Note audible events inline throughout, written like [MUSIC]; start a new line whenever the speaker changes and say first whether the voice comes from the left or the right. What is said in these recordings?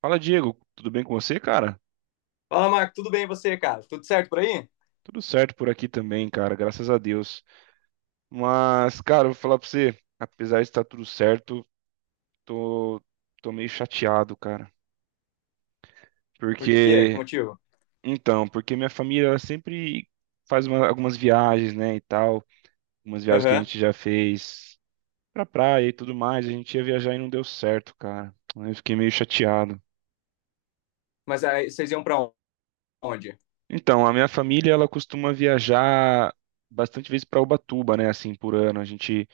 right: Fala, Diego. Tudo bem com você, cara?
left: Fala, Marco, tudo bem e você, cara? Tudo certo por aí?
right: Tudo certo por aqui também, cara. Graças a Deus. Mas, cara, eu vou falar pra você, apesar de estar tudo certo, tô, tô meio chateado, cara.
left: Por quê? Que
right: Porque,
left: motivo?
right: então, porque minha família ela sempre algumas viagens, né, e tal. Algumas viagens que a
left: Aham.
right: gente já fez pra praia e tudo mais. A gente ia viajar e não deu certo, cara. Aí eu fiquei meio chateado.
left: Mas aí vocês iam pra onde?
right: Então, a minha família, ela costuma viajar bastante vezes para Ubatuba, né, assim, por ano. A gente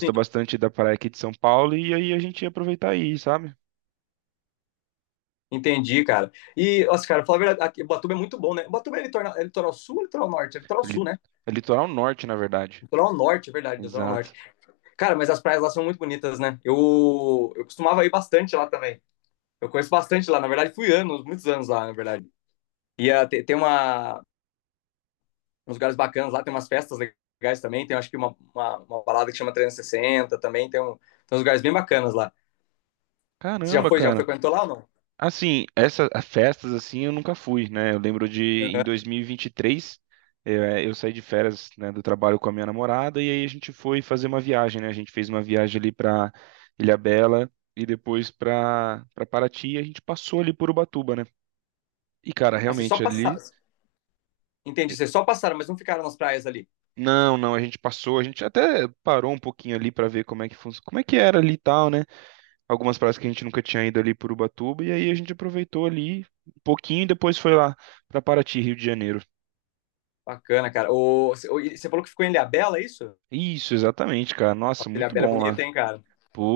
left: Sim,
right: bastante da praia aqui de São Paulo e aí a gente ia aproveitar aí, sabe?
left: entendi, cara. E, nossa, cara, falar a verdade, aqui, Botuba é muito bom, né? Botuba é litoral sul ou litoral norte? É litoral
right: É li-
left: sul, né?
right: É litoral norte, na verdade.
left: Litoral norte, é verdade, litoral norte.
right: Exato.
left: Cara, mas as praias lá são muito bonitas, né? Eu costumava ir bastante lá também. Eu conheço bastante lá, na verdade, fui anos, muitos anos lá, na verdade. E tem uns lugares bacanas lá, tem umas festas legais também, tem acho que uma balada que chama 360 também, tem uns lugares bem bacanas lá. Você já
right: Caramba,
left: foi? Já
right: cara.
left: frequentou lá ou não?
right: Assim, essas festas assim eu nunca fui, né? Eu lembro de em 2023, eu saí de férias, né, do trabalho com a minha namorada e aí a gente foi fazer uma viagem, né? A gente fez uma viagem ali para Ilhabela e depois para Paraty e a gente passou ali por Ubatuba, né? E cara,
left: Ah, vocês só
right: realmente
left: passaram.
right: ali.
left: Entendi, vocês só passaram, mas não ficaram nas praias ali.
right: Não, não, a gente passou, a gente até parou um pouquinho ali para ver como é que funciona, como é que era ali e tal, né? Algumas praias que a gente nunca tinha ido ali por Ubatuba e aí a gente aproveitou ali um pouquinho e depois foi lá para Paraty, Rio de Janeiro.
left: Bacana, cara. O, você falou que ficou em Ilhabela, é isso?
right: Isso, exatamente, cara. Nossa,
left: Nossa,
right: muito
left: Ilhabela é
right: bom lá.
left: bonita, hein, cara?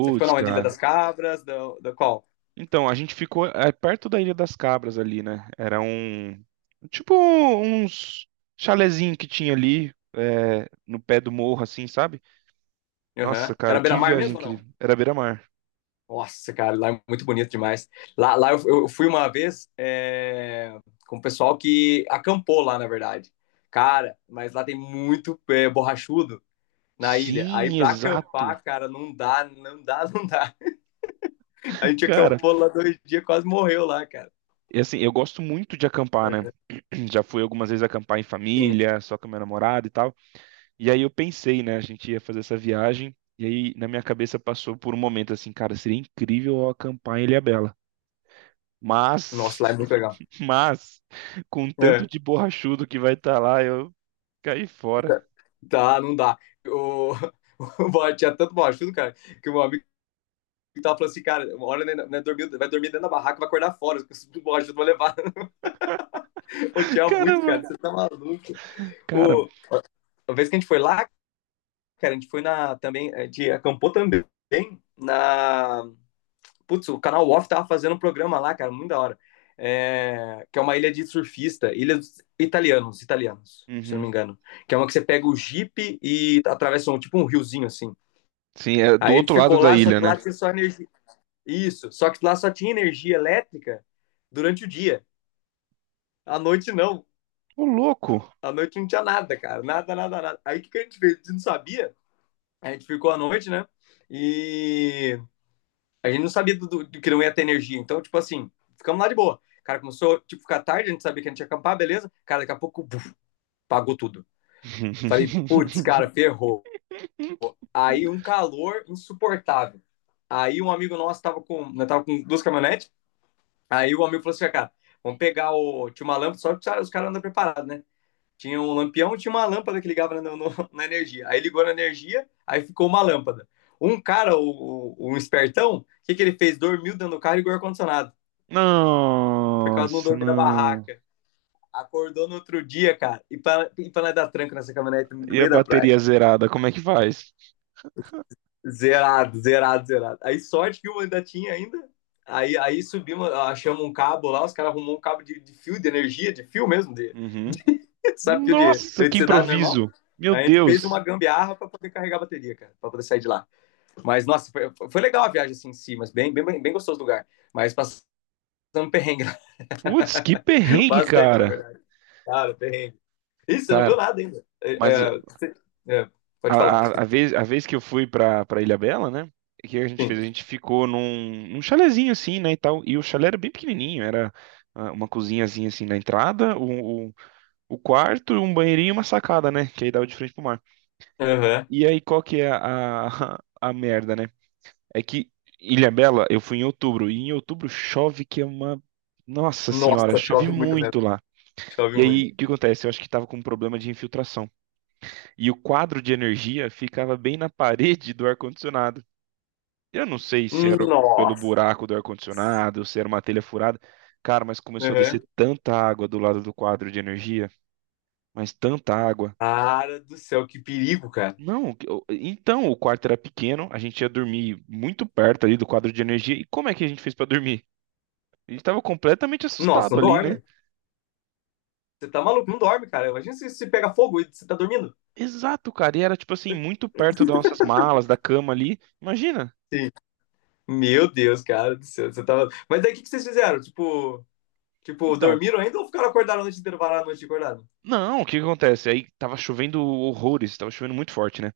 left: Você ficou na onde? Ilha das
right: cara.
left: Cabras, da qual?
right: Então, a gente ficou, é, perto da Ilha das Cabras ali, né? Era um. Tipo, uns chalezinho que tinha ali, é, no pé do morro, assim, sabe?
left: Aham.
right: Nossa, cara,
left: Era
right: que
left: beira-mar
right: viagem
left: mesmo ou não?
right: incrível. Era beira-mar.
left: Nossa, cara, lá é muito bonito demais. Lá eu fui uma vez com o pessoal que acampou lá, na verdade. Cara, mas lá tem muito borrachudo na ilha. Aí
right: Sim,
left: pra
right: exato.
left: acampar, cara, não dá, não dá, [LAUGHS] não dá. A gente
right: Cara,
left: acampou lá 2 dias, quase morreu lá, cara.
right: e assim, eu gosto muito de acampar, né? [CLEARS THROAT] Já fui algumas vezes acampar em
left: Sim.
right: família, só com a minha namorada e tal. E aí eu pensei, né, a gente ia fazer essa viagem, e aí na minha cabeça passou por um momento assim, cara, seria incrível eu acampar em Ilhabela. Mas,
left: Nossa, lá é muito legal.
right: [LAUGHS] mas, com tanto
left: É,
right: de borrachudo que vai estar lá, eu caí fora.
left: tá, não dá. O, [LAUGHS] o Bob tinha tanto mau ajudo, cara, que o meu amigo tava falando assim, cara, uma hora né, dormir, vai dormir dentro da barraca, vai acordar fora, os mau ajudo vão levar. [LAUGHS] Eu
right: [LAUGHS]
left: tinha muito, cara, você
right: Caramba,
left: tá maluco.
right: cara.
left: O, a vez que a gente foi lá, cara, a gente foi na, também, a gente acampou também na Putz, o canal Off tava fazendo um programa lá, cara, muito da hora. É, que é uma ilha de surfista, ilha dos italianos, italianos, se eu não
right: Uhum.
left: me engano. Que é uma que você pega o Jeep e atravessa tipo um riozinho assim.
right: Sim, é do
left: Aí a
right: outro
left: gente
right: lado
left: ficou
right: da
left: lá, só
right: ilha,
left: que
right: né?
left: lá tinha só energia. Isso, só que lá só tinha energia elétrica durante o dia. À noite não.
right: Ô, louco.
left: À noite não tinha nada, cara. Nada, nada, nada. Aí o que, que a gente fez? A gente não sabia. A gente ficou à noite, né? E a gente não sabia do que não ia ter energia. Então, tipo assim, ficamos lá de boa. Cara, começou, tipo, ficar tarde, a gente sabia que a gente ia acampar, beleza. Cara, daqui a pouco, buf, pagou tudo. Falei, putz,
right: [LAUGHS]
left: cara, ferrou. Aí um calor insuportável. Aí um amigo nosso tava com duas caminhonetes. Aí o amigo falou assim, cara, vamos pegar o... Tinha uma lâmpada, só que os caras andam preparados, né? Tinha um lampião e tinha uma lâmpada que ligava né, no, no, na energia. Aí ligou na energia, aí ficou uma lâmpada. Um cara, o um espertão, o que, que ele fez? Dormiu dentro do carro e ligou o ar-condicionado. Por causa de não
right: Nossa,
left: dormir na
right: não.
left: barraca. Acordou no outro dia, cara. E pra nós dar tranco nessa caminhonete no
right: E a
left: meio da praia,
right: bateria
left: cara.
right: zerada, como é que faz?
left: Zerado, zerado, zerado. Aí sorte que o ainda tinha ainda. Aí subimos, achamos um cabo lá, os caras arrumou um cabo de fio de energia, de fio mesmo, de,
right: Uhum.
left: [LAUGHS] sabe, fio de
right: Nossa, que
left: eletricidade normal.
right: improviso! Meu
left: Aí a gente fez uma
right: Deus!
left: gambiarra para poder carregar a bateria, cara, para poder sair de lá. Mas, nossa, foi legal a viagem assim em si, mas bem, bem, bem gostoso o lugar. Mas passando [LAUGHS] perrengue,
right: Putz, que perrengue,
left: bastante, na
right: cara.
left: verdade. Cara, perrengue. Isso, você não viu
right: Cara,
left: nada ainda. É,
right: mas
left: é, é, pode falar.
right: a vez que eu fui pra, pra Ilhabela, né? O que a gente fez?
left: Sim.
right: A gente ficou num, num chalezinho assim, né, e tal. E o chalé era bem pequenininho, era, ah, uma cozinhazinha assim na entrada, o quarto, um banheirinho e uma sacada, né? Que aí dava de frente pro mar.
left: Aham.
right: E aí, qual que é [LAUGHS] a merda, né? É que Ilhabela, eu fui em outubro, e em outubro chove que é uma... Nossa senhora,
left: Nossa,
right: chove
left: chove muito mesmo.
right: muito lá.
left: Chove
right: E
left: muito.
right: aí, o que acontece? Eu acho que tava com um problema de infiltração. E o quadro de energia ficava bem na parede do ar-condicionado. Eu não sei se era pelo
left: Nossa.
right: buraco do ar-condicionado, se era uma telha furada. Cara, mas começou a descer
left: Aham.
right: tanta água do lado do quadro de energia, mas tanta água.
left: Cara do céu, que perigo, cara.
right: Não, que- eu- então o quarto era pequeno, a gente ia dormir muito perto ali do quadro de energia. E como é que a gente fez pra dormir? A gente tava completamente
left: Nossa,
right: assustado
left: não
right: ali, né?
left: dorme. Você tá maluco, não dorme, cara. Imagina se pega fogo e você tá dormindo.
right: Exato, cara, e era tipo assim, muito perto das nossas malas, da cama ali. Imagina.
left: Sim. Meu Deus, cara do céu, você tava. Mas daí o que, que vocês fizeram? Tipo,
right: Então,
left: dormiram ainda ou ficaram acordados a noite inteira, pararam a noite acordado?
right: não, o que que acontece? Aí tava chovendo horrores, tava chovendo muito forte, né?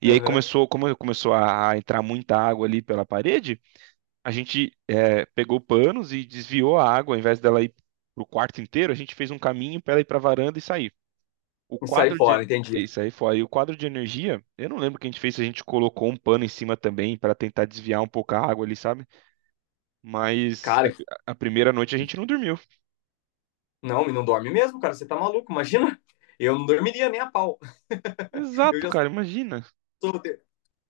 right: E aí
left: Aham.
right: começou, como começou a entrar muita água ali pela parede, a gente, pegou panos e desviou a água, ao invés dela ir pro quarto inteiro, a gente fez um caminho para ela ir pra varanda e sair. O
left: E sair
right: quadro
left: fora,
right: de
left: entendi.
right: isso aí foi aí o quadro de energia. Eu não lembro o que a gente fez, se a gente colocou um pano em cima também para tentar desviar um pouco a água ali, sabe? Mas
left: Cara,
right: a primeira noite a gente não dormiu.
left: não, e não dorme mesmo, cara. Você tá maluco, imagina. Eu não dormiria nem a pau. [LAUGHS] Eu
right: Exato,
left: já
right: cara, imagina.
left: sou,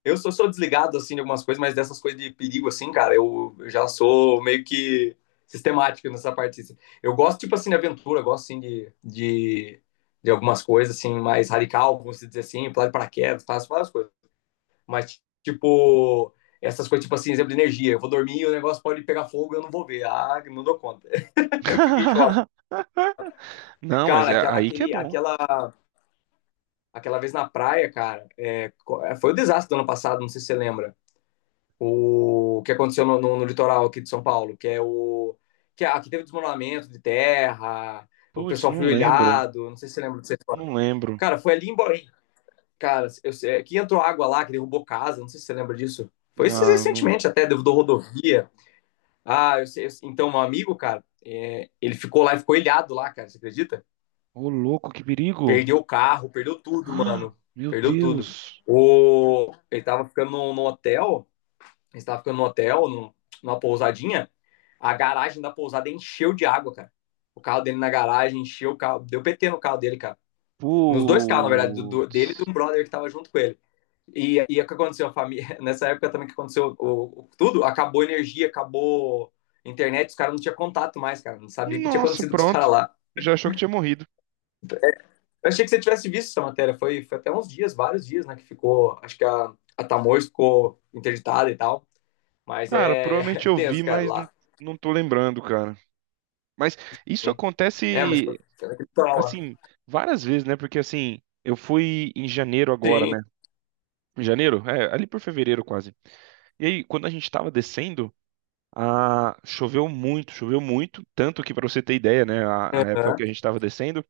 left: eu sou desligado, assim, de algumas coisas, mas dessas coisas de perigo, assim, cara, eu já sou meio que sistemático nessa parte, assim. Eu gosto, tipo assim, de aventura, gosto, assim, de algumas coisas, assim, mais radical, vamos dizer assim, pular de paraquedas, faço várias coisas. Mas, tipo, essas coisas, tipo assim, exemplo de energia. Eu vou dormir e o negócio pode pegar fogo e eu não vou ver. Ah, não dou conta. [LAUGHS] Eu fico em choque.
right: [LAUGHS] Não, mas
left: Cara,
right: é
left: aquela,
right: aí que é
left: aquele,
right: bom.
left: aquela, aquela vez na praia, cara, foi o desastre do ano passado, não sei se você lembra. O que aconteceu no litoral aqui de São Paulo, que é aqui teve desmoronamento de terra, o
right: Putz,
left: pessoal foi
right: não lembro.
left: olhado, não sei se você lembra disso história.
right: Não lembro.
left: Cara, foi ali em Borém, cara, que entrou água lá, que derrubou casa, não sei se você lembra disso. Foi isso
right: Ah, não...
left: recentemente até, derrubou rodovia. Ah, eu sei, eu sei. Então um amigo, cara, ele ficou lá e ficou ilhado lá, cara, você acredita?
right: Ô, louco, que perigo!
left: Perdeu o
right: [GASPS]
left: carro, perdeu tudo,
right: Ah,
left: mano,
right: meu
left: perdeu tudo.
right: Deus!
left: O, ele tava ficando num hotel estava ficando no hotel, numa pousadinha, a garagem da pousada encheu de água, cara. O carro dele na garagem encheu o carro, deu PT no carro dele, cara. Nos dois carros, na verdade,
right: Putz!
left: dele e de um brother que tava junto com ele. E é o que aconteceu? A família, [LAUGHS] nessa época também que aconteceu tudo, acabou a energia, acabou a internet, os caras não tinham contato mais, cara. Não sabia o que tinha
right: Nossa,
left: acontecido com os
right: pronto.
left: caras lá.
right: Já achou que tinha morrido.
left: Eu achei que você tivesse visto essa matéria. Foi até uns dias, vários dias, né? Que ficou. Acho que a Tamoios ficou interditada e tal. Mas
right: Cara,
left: é
right: provavelmente
left: [LAUGHS]
right: eu
left: tenso,
right: vi,
left: cara,
right: mas não,
left: lá.
right: não tô lembrando, cara. Mas isso
left: É, mas foi
right: acontece,
left: foi naquele lá.
right: assim, várias vezes, né? Porque, assim, eu fui em janeiro agora,
left: Sim.
right: né? Em janeiro? É, ali por fevereiro quase. E aí, quando a gente tava descendo. Ah, choveu muito, tanto que para você ter ideia, né, a época que
left: Aham.
right: a gente estava descendo,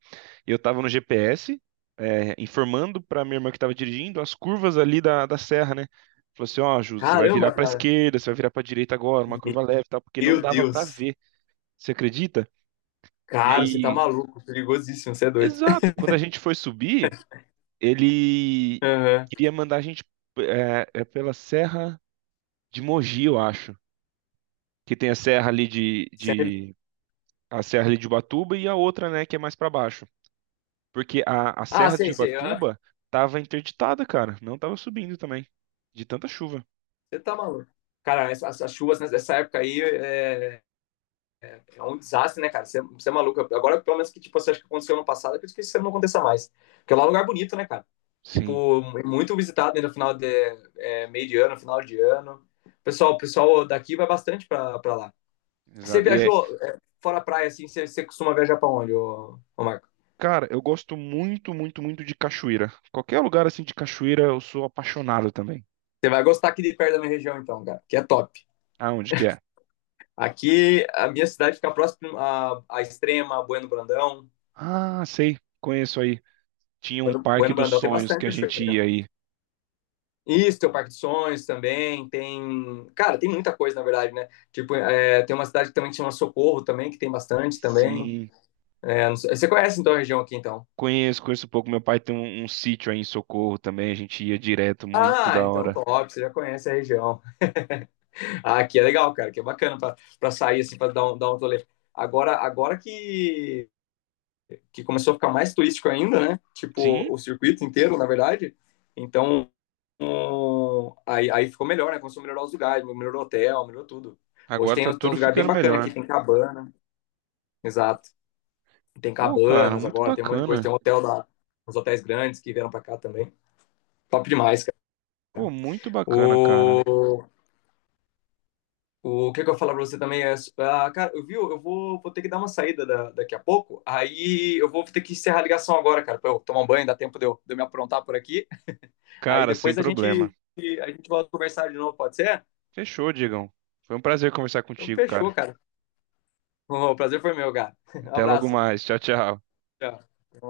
right: eu estava no GPS, é, informando para minha irmã que estava dirigindo as curvas ali da, da serra, né? Falou assim, ó, Ju, você vai virar
left: Caramba,
right: para
left: cara.
right: esquerda, você vai virar para direita agora, uma curva leve, e tal, porque não
left: Meu
right: dava para
left: Deus.
right: ver. Você acredita? E
left: Cara, você tá
right: aí,
left: maluco. Perigosíssimo, você é doido.
right: exato,
left: [LAUGHS]
right: quando a gente foi subir, ele
left: Aham.
right: queria mandar a gente, é pela serra de Mogi, eu acho, que tem a serra ali
left: Sério?
right: de, a Serra ali de Ubatuba e a outra, né, que é mais pra baixo. Porque a
left: Ah,
right: Serra de
left: sei, sei. Aham.
right: Ubatuba tava interditada, cara. Não tava subindo também, de tanta chuva.
left: Você tá maluco. Cara, essas, as chuvas nessa época aí é um desastre, né, cara? Você é maluco. Agora, pelo menos que tipo, você acha que aconteceu ano passado, eu acredito que isso não aconteça mais. Porque lá é um lugar bonito, né, cara?
right: Sim,
left: Tipo, é muito visitado ainda no meio de ano, final de ano. O pessoal daqui vai bastante pra lá. Você
right: exato. E é,
left: viajou fora a praia, assim, você costuma viajar pra onde, ô Marco?
right: cara, eu gosto muito, muito, muito de cachoeira. Qualquer lugar assim de cachoeira, eu sou apaixonado também.
left: Você vai gostar aqui de perto da minha região, então, cara, que é top.
right: Ah, onde que é?
left: Aqui, a minha cidade fica próxima à Extrema, Bueno Brandão.
right: Ah, sei, conheço aí. Tinha um
left: Bueno,
right: parque
left: bueno
right: dos
left: Brandão tem
right: sonhos
left: bastante
right: que a gente
left: cachoeira, cara.
right: ia aí.
left: Isso, tem o Parque de Sonhos também, tem... Cara, tem muita coisa, na verdade, né? Tipo, tem uma cidade que também chama Socorro também, que tem bastante também.
right: Sim,
left: É, não sei- Você conhece, então, a região aqui, então?
right: conheço, conheço um pouco. Meu pai tem um, um sítio aí em Socorro também, a gente ia direto, muito
left: Ah,
right: da
left: então
right: hora.
left: top, você já conhece a região. Ah, aqui é legal, cara, que é bacana para sair, assim, para dar um rolê. Agora que começou a ficar mais turístico ainda, né? Tipo,
right: Sim,
left: o circuito inteiro, na verdade. Então, aí ficou melhor, né? Começou a melhorar os lugares, melhorou o hotel, melhorou tudo. Hoje
right: agora
left: tem,
right: tá
left: tem uns
right: tudo
left: lugares bem
right: ficando
left: bacanas aqui,
right: melhor.
left: tem cabana, exato. Tem
right: Pô, cara,
left: cabanas
right: muito
left: agora, tem um monte de coisa, tem
right: bacana.
left: uns hotéis grandes que vieram para cá também. Top demais, cara.
right: Pô, muito bacana,
left: O,
right: cara.
left: Que, que eu ia falar pra você também cara, eu vou ter que dar uma saída daqui a pouco, aí eu vou ter que encerrar a ligação agora, cara, pra eu tomar um banho, dá tempo de eu me aprontar por aqui, aí
right: Cara, sem
left: depois a
right: problema.
left: gente, a gente volta a conversar de novo, pode ser?
right: Fechou, Diegão. Foi um prazer conversar
left: Então
right: contigo,
left: fechou,
right: cara.
left: cara. O prazer foi meu, cara. [LAUGHS]
right: Até logo
left: Abraço.
right: mais. Tchau, tchau.
left: Tchau.